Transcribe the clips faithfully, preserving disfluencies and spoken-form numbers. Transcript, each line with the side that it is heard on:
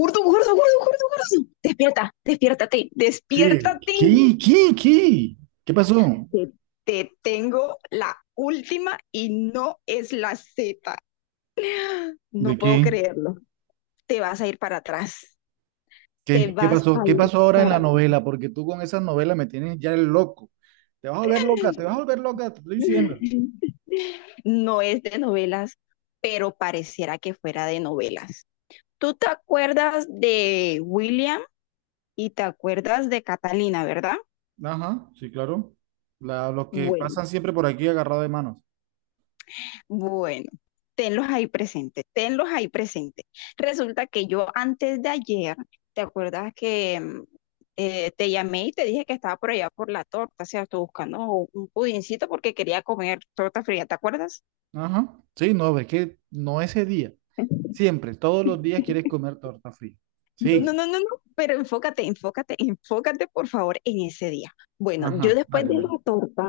left: Gordo, gordo, gordo, gordo, gordo. Despierta, despiértate,
right: ¿Qué?
left: despiértate.
right: ¿Qué? ¿Qué? ¿Qué? ¿Qué pasó?
left: Te, te tengo la última y no es la Z. No
right: ¿De
left: puedo
right: qué?
left: creerlo. Te vas a ir para atrás. Te
right: ¿Qué? ¿Qué
left: vas
right: pasó?
left: a
right: ¿Qué
left: ir
right: pasó ahora en
left: para
right: la
left: atrás.
right: novela? Porque tú con esas novelas me tienes ya el loco. Te vas a volver loca, te vas a volver loca, te estoy diciendo.
left: No es de novelas, pero pareciera que fuera de novelas. ¿Tú te acuerdas de William y te acuerdas de Catalina, verdad?
right: Ajá, sí, claro. La- los que
left: Bueno,
right: pasan siempre por aquí agarrados de manos.
left: Bueno, tenlos ahí presentes, tenlos ahí presentes. Resulta que yo antes de ayer, ¿te acuerdas que mm, eh, te llamé y te dije que estaba por allá por la torta? O sea, estoy buscando un pudincito porque quería comer torta fría, ¿te acuerdas?
right: Ajá. Sí, no, es que no ese día. Siempre, todos los días quieres comer torta fría.
left: No, no,
right: Sí.
left: no, no, no, pero enfócate, enfócate, enfócate por favor en ese día. Bueno, yo
right: Ajá,
left: después
right: dale,
left: de
right: dale.
left: la torta,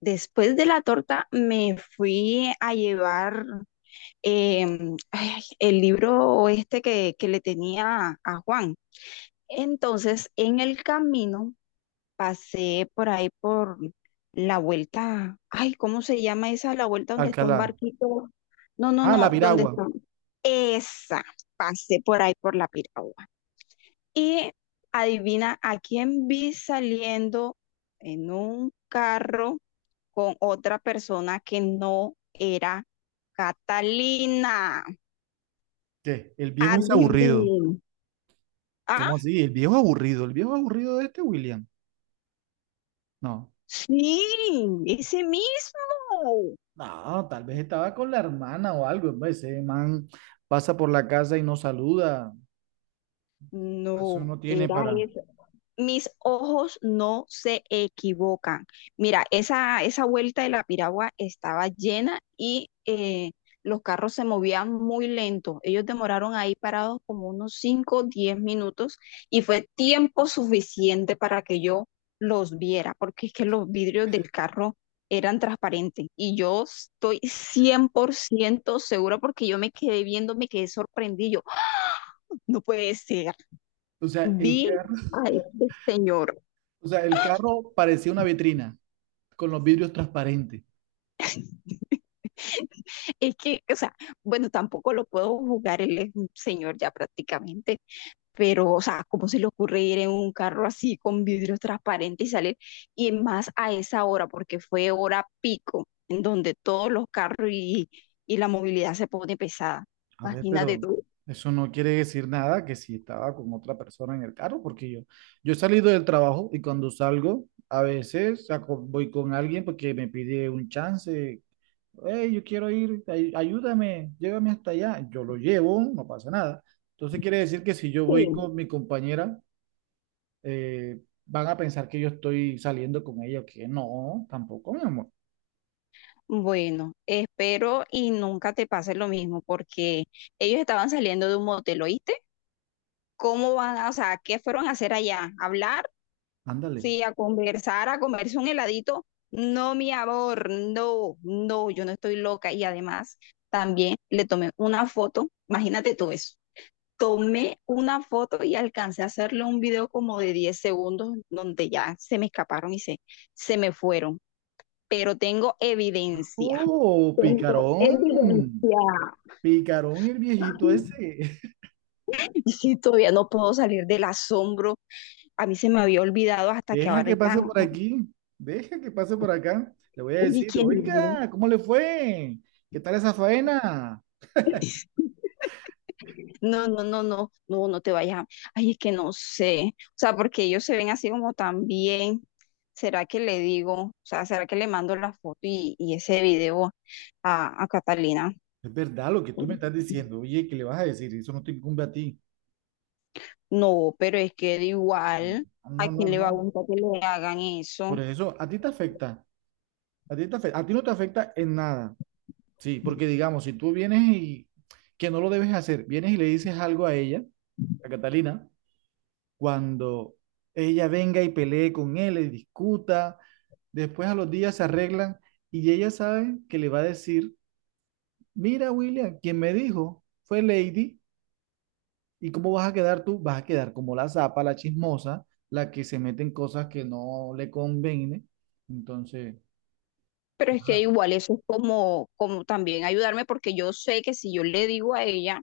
left: después de la torta me fui a llevar em, ay, el libro este que, que le tenía a Juan. Entonces, en el camino pasé por ahí por la vuelta, ay, ¿cómo se llama esa? La vuelta donde está un
right: Alcalá.
left: barquito. No, no,
right: Ah, la
left: no, donde
right: piragua.
left: está. Esa, pasé por ahí por la piragua. Y adivina a quién vi saliendo en un carro con otra persona que no era Catalina.
right: ¿Qué? El viejo es aburrido.
left: Adivina. Ah,
right: ¿Cómo así? El viejo aburrido. El viejo aburrido de este William. No.
left: sí, ese mismo.
right: No, tal vez estaba con la hermana o algo, hombre. Ese man pasa por la casa y no saluda. Eso
left: No,
right: no tiene
left: era
right: para.
left: eso. Mis ojos no se equivocan. Mira, esa, esa vuelta de la piragua estaba llena y eh, los carros se movían muy lento. Ellos demoraron ahí parados como unos cinco, o diez minutos y fue tiempo suficiente para que yo los viera, porque es que los vidrios del carro eran transparentes y yo estoy cien por ciento segura porque yo me quedé viendo, me quedé sorprendido. ¡Ah! No puede ser.
right: O sea,
left: Vi
right: el carro,
left: a este señor.
right: o sea, el carro parecía una vitrina con los vidrios transparentes.
left: Es que, o sea, bueno, tampoco lo puedo jugar, él es un señor ya prácticamente, pero, o sea, ¿cómo se le ocurre ir en un carro así con vidrios transparentes y salir? Y más a esa hora, porque fue hora pico, en donde todos los carros y, y la movilidad se pone pesada.
right: A ver,
left: Imagínate
right: pero
left: tú.
right: eso no quiere decir nada que si estaba con otra persona en el carro, porque yo, yo he salido del trabajo y cuando salgo, a veces saco- voy con alguien porque me pide un chance. Hey, yo quiero ir, ay- ayúdame, llévame hasta allá. Yo lo llevo, no pasa nada. Entonces quiere decir que si yo voy
left: Sí.
right: con mi compañera, eh, van a pensar que yo estoy saliendo con ella, que no, tampoco, mi amor.
left: Bueno, espero y nunca te pase lo mismo, porque ellos estaban saliendo de un motel, ¿oíste? Cómo van, a- o sea, qué fueron a hacer allá. ¿A hablar,
right: Ándale.
left: sí, a conversar, a comerse un heladito? No, mi amor, no, no, yo no estoy loca. Y además, también le tomé una foto, imagínate tú eso. Tomé una foto y alcancé a hacerle un video como de diez segundos, donde ya se me escaparon y se, se me fueron. Pero tengo evidencia.
right: Oh,
left: Tengo
right: picarón,
left: evidencia.
right: picarón el viejito ese.
left: Y sí, todavía no puedo salir del asombro. A mí se me había olvidado hasta que
right: Deja
left: ahora
right: que
left: están.
right: pase por aquí, deja que pase por acá. Le voy a
left: Oye,
right: decir,
left: ¿quién no?
right: oiga, ¿cómo le fue? ¿Qué tal esa faena?
left: No, no, no, no, no, no te vayas. a- Ay, es que no sé. O sea, porque ellos se ven así como tan bien. ¿Será que le digo? O sea, ¿será que le mando la foto y, y ese video a, a Catalina?
right: Es verdad lo que tú me estás diciendo. Oye, ¿qué le vas a decir? Eso no te incumbe a ti.
left: No, pero es que de igual, ¿a
right: No, no,
left: quién le va a
right: no.
left: gustar que le hagan eso?
right: Por eso, a ti te afecta. A ti te afecta. A ti no te afecta en nada. Sí, porque digamos, si tú vienes y, que no lo debes hacer, vienes y le dices algo a ella, a Catalina, cuando ella venga y pelee con él, y discuta, después a los días se arreglan y ella sabe que le va a decir, mira, William, quien me dijo fue Lady, ¿y cómo vas a quedar tú? Vas a quedar como la zapa, la chismosa, la que se mete en cosas que no le conviene. Entonces...
left: Pero es que igual eso es como, como también ayudarme, porque yo sé que si yo le digo a ella,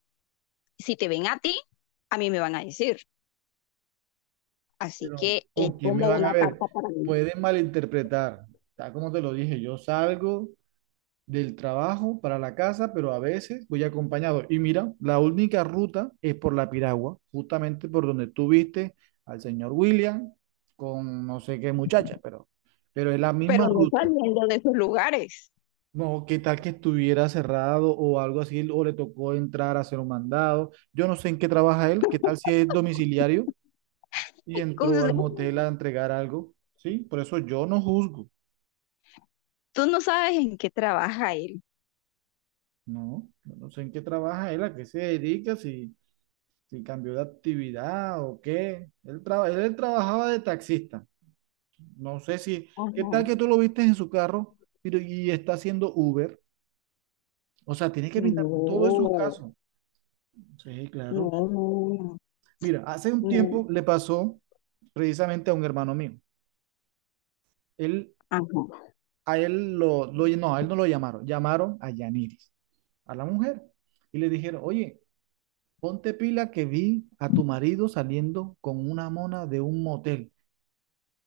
left: si te ven a ti, a mí me van a decir. Así
right: Pero
left: que es
right: ¿con quién me
left: como
right: van a
left: una
right: ver?
left: carta para mí.
right: Pueden malinterpretar. Tal como te lo dije, yo salgo del trabajo para la casa, pero a veces voy acompañado. Y mira, la única ruta es por la Piragua, justamente por donde tú viste al señor William con no sé qué muchacha, pero, pero es la
left: Pero
right: misma
left: no
right: ruta.
left: saliendo de esos lugares.
right: No, qué tal que estuviera cerrado o algo así, o le tocó entrar a hacer un mandado. Yo no sé en qué trabaja él, qué tal si es domiciliario. Y
left: Ay, cosas
right: entró
left: de-
right: al motel a entregar algo, ¿sí? Por eso yo no juzgo,
left: Tú no sabes en qué trabaja él.
right: ¿no? Yo no sé en qué trabaja él, a qué se dedica, si, si cambió de actividad o qué. Él, traba- él trabajaba de taxista. No sé si, ¿qué tal
left: Ajá.
right: que tú lo viste en su carro pero, y está haciendo Uber? O sea, tienes que pintar todos esos
left: No,
right: casos. Sí, claro.
left: no, no,
right: Mira, hace un
left: no.
right: tiempo le pasó precisamente a un hermano mío. Él,
left: Ajá.
right: a él lo, lo, no, a él no lo llamaron, llamaron a Yaniris, a la mujer, y le dijeron, oye, ponte pila que vi a tu marido saliendo con una mona de un motel.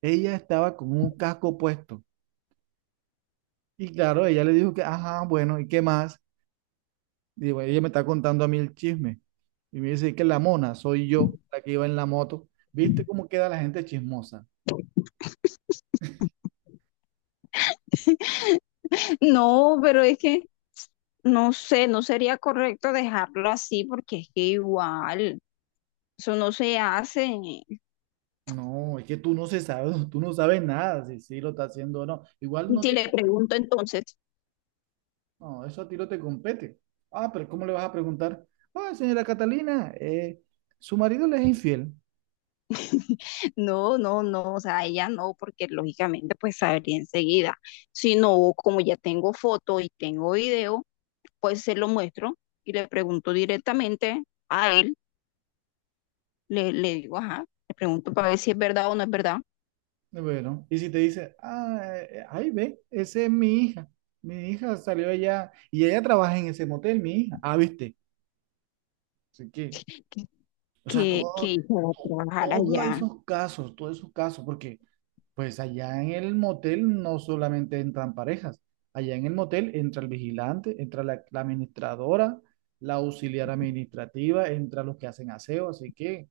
right: Ella estaba con un casco puesto. Y claro, ella le dijo que, ajá, bueno, ¿y qué más? Y bueno, ella me está contando a mí el chisme. Y me dice que la mona soy yo, la que iba en la moto. ¿Viste cómo queda la gente chismosa?
left: No, pero es que no sé, no sería correcto dejarlo así porque es que igual, eso no se hace. Y
right: No, es que tú no se sabes, tú no sabes nada si, sí lo está haciendo o no. Igual no
left: si
right: te.
left: le pregunto entonces,
right: No, eso a ti no te compete. Ah, pero ¿cómo le vas a preguntar? Ah, señora Catalina, eh, su marido le es infiel.
left: no, no, no, o sea, ella no, porque lógicamente pues sabría enseguida. Si no, como ya tengo foto y tengo video, pues se lo muestro y le pregunto directamente a él, le, le digo, ajá, le pregunto para ver si es verdad o no es verdad
right: Bueno, y si te dice, ah, eh, ahí ve, esa es mi hija. Mi hija salió allá y ella trabaja en ese motel, mi hija. Ah, viste. Así que, o sea,
left: que,
right: todo,
left: que ella
right: to-
left: va a trabajar
right: todos
left: allá.
right: esos casos, todos esos casos, porque pues allá en el motel no solamente entran parejas, allá en el motel entra el vigilante, entra la, la administradora, la auxiliar administrativa, entra los que hacen aseo, así que,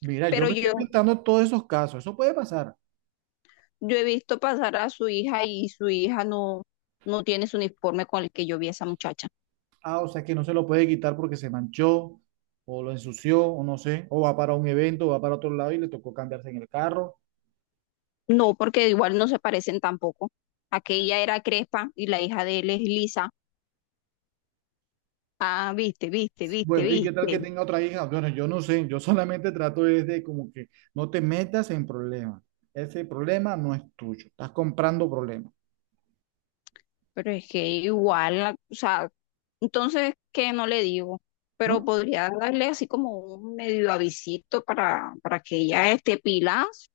right: mira, yo
left: Pero
right: me estoy
left: yo,
right: pintando todos esos casos, eso puede pasar.
left: yo he visto pasar a su hija y su hija no, no tiene su uniforme con el que yo vi a esa muchacha.
right: Ah, o sea que no se lo puede quitar porque se manchó, o lo ensució, o no sé, o va para un evento, o va para otro lado y le tocó cambiarse en el carro.
left: No, porque igual no se parecen tampoco. Aquella era crespa y la hija de él es lisa. Ah, viste, viste, viste,
right: Bueno, ¿y qué tal que
left: viste.
right: tenga otra hija? Bueno, yo no sé, yo solamente trato es de como que no te metas en problemas. Ese problema no es tuyo, estás comprando problemas,
left: Pero es que igual, la- o sea, entonces, ¿qué no le digo? Pero
right: ¿no?
left: podría darle así como un medio avisito para, para que ella esté pilas,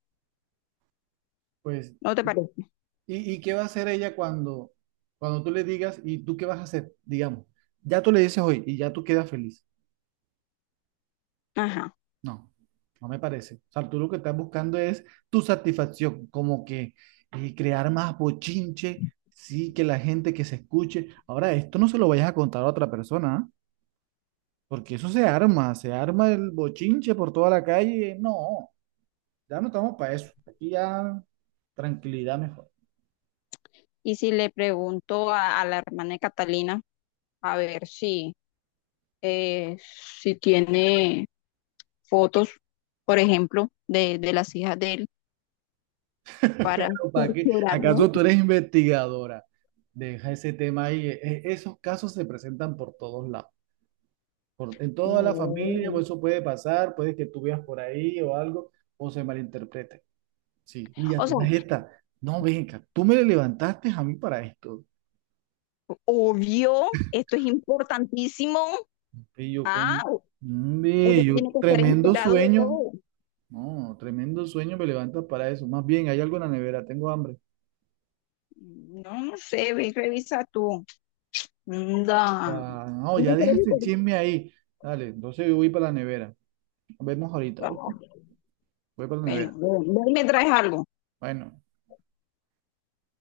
right: Pues,
left: ¿no te parece?
right: ¿y, y qué va a hacer ella cuando, cuando tú le digas? ¿Y tú qué vas a hacer? Digamos, ya tú le dices hoy y ya tú quedas feliz.
left: Ajá.
right: No, no me parece. O sea, tú lo que estás buscando es tu satisfacción, como que y crear más bochinche, sí, que la gente que se escuche. Ahora, esto no se lo vayas a contar a otra persona, ¿ah? Porque eso se arma, se arma el bochinche por toda la calle. No, ya no estamos para eso. Aquí ya tranquilidad mejor.
left: Y si le pregunto a, a la hermana de Catalina, a ver si, eh, si tiene fotos, por ejemplo, de, de las hijas de él, para
right: Pero ¿para qué?
left: cerciorarme.
right: ¿Acaso tú eres investigadora? Deja ese tema ahí. E- e- Esos casos se presentan por todos lados. Por- en toda la familia,
left: No.
right: o eso puede pasar, puede que tú veas por ahí o algo, o se malinterprete. Sí, y a
left: O sea,
right: todas estas, no venga, tú me levantaste a mí para esto.
left: obvio, esto es importantísimo.
right: Y yo
left: Ah,
right: con, Mm,
left: uno
right: y yo
left: tiene que estar
right: tremendo
left: enterado de
right: sueño.
left: todo.
right: No, tremendo sueño me levanta para eso. Más bien, hay algo en la nevera, tengo hambre.
left: No, no sé, ve y revisa tú. Da.
right: Ah, no, ya
left: Bueno,
right: deja este chisme ahí. Dale, entonces yo voy para la nevera. Nos vemos ahorita. ¿Oíste? Voy para la
left: ve-
right: nevera.
left: ve y me traes algo.
right: Bueno.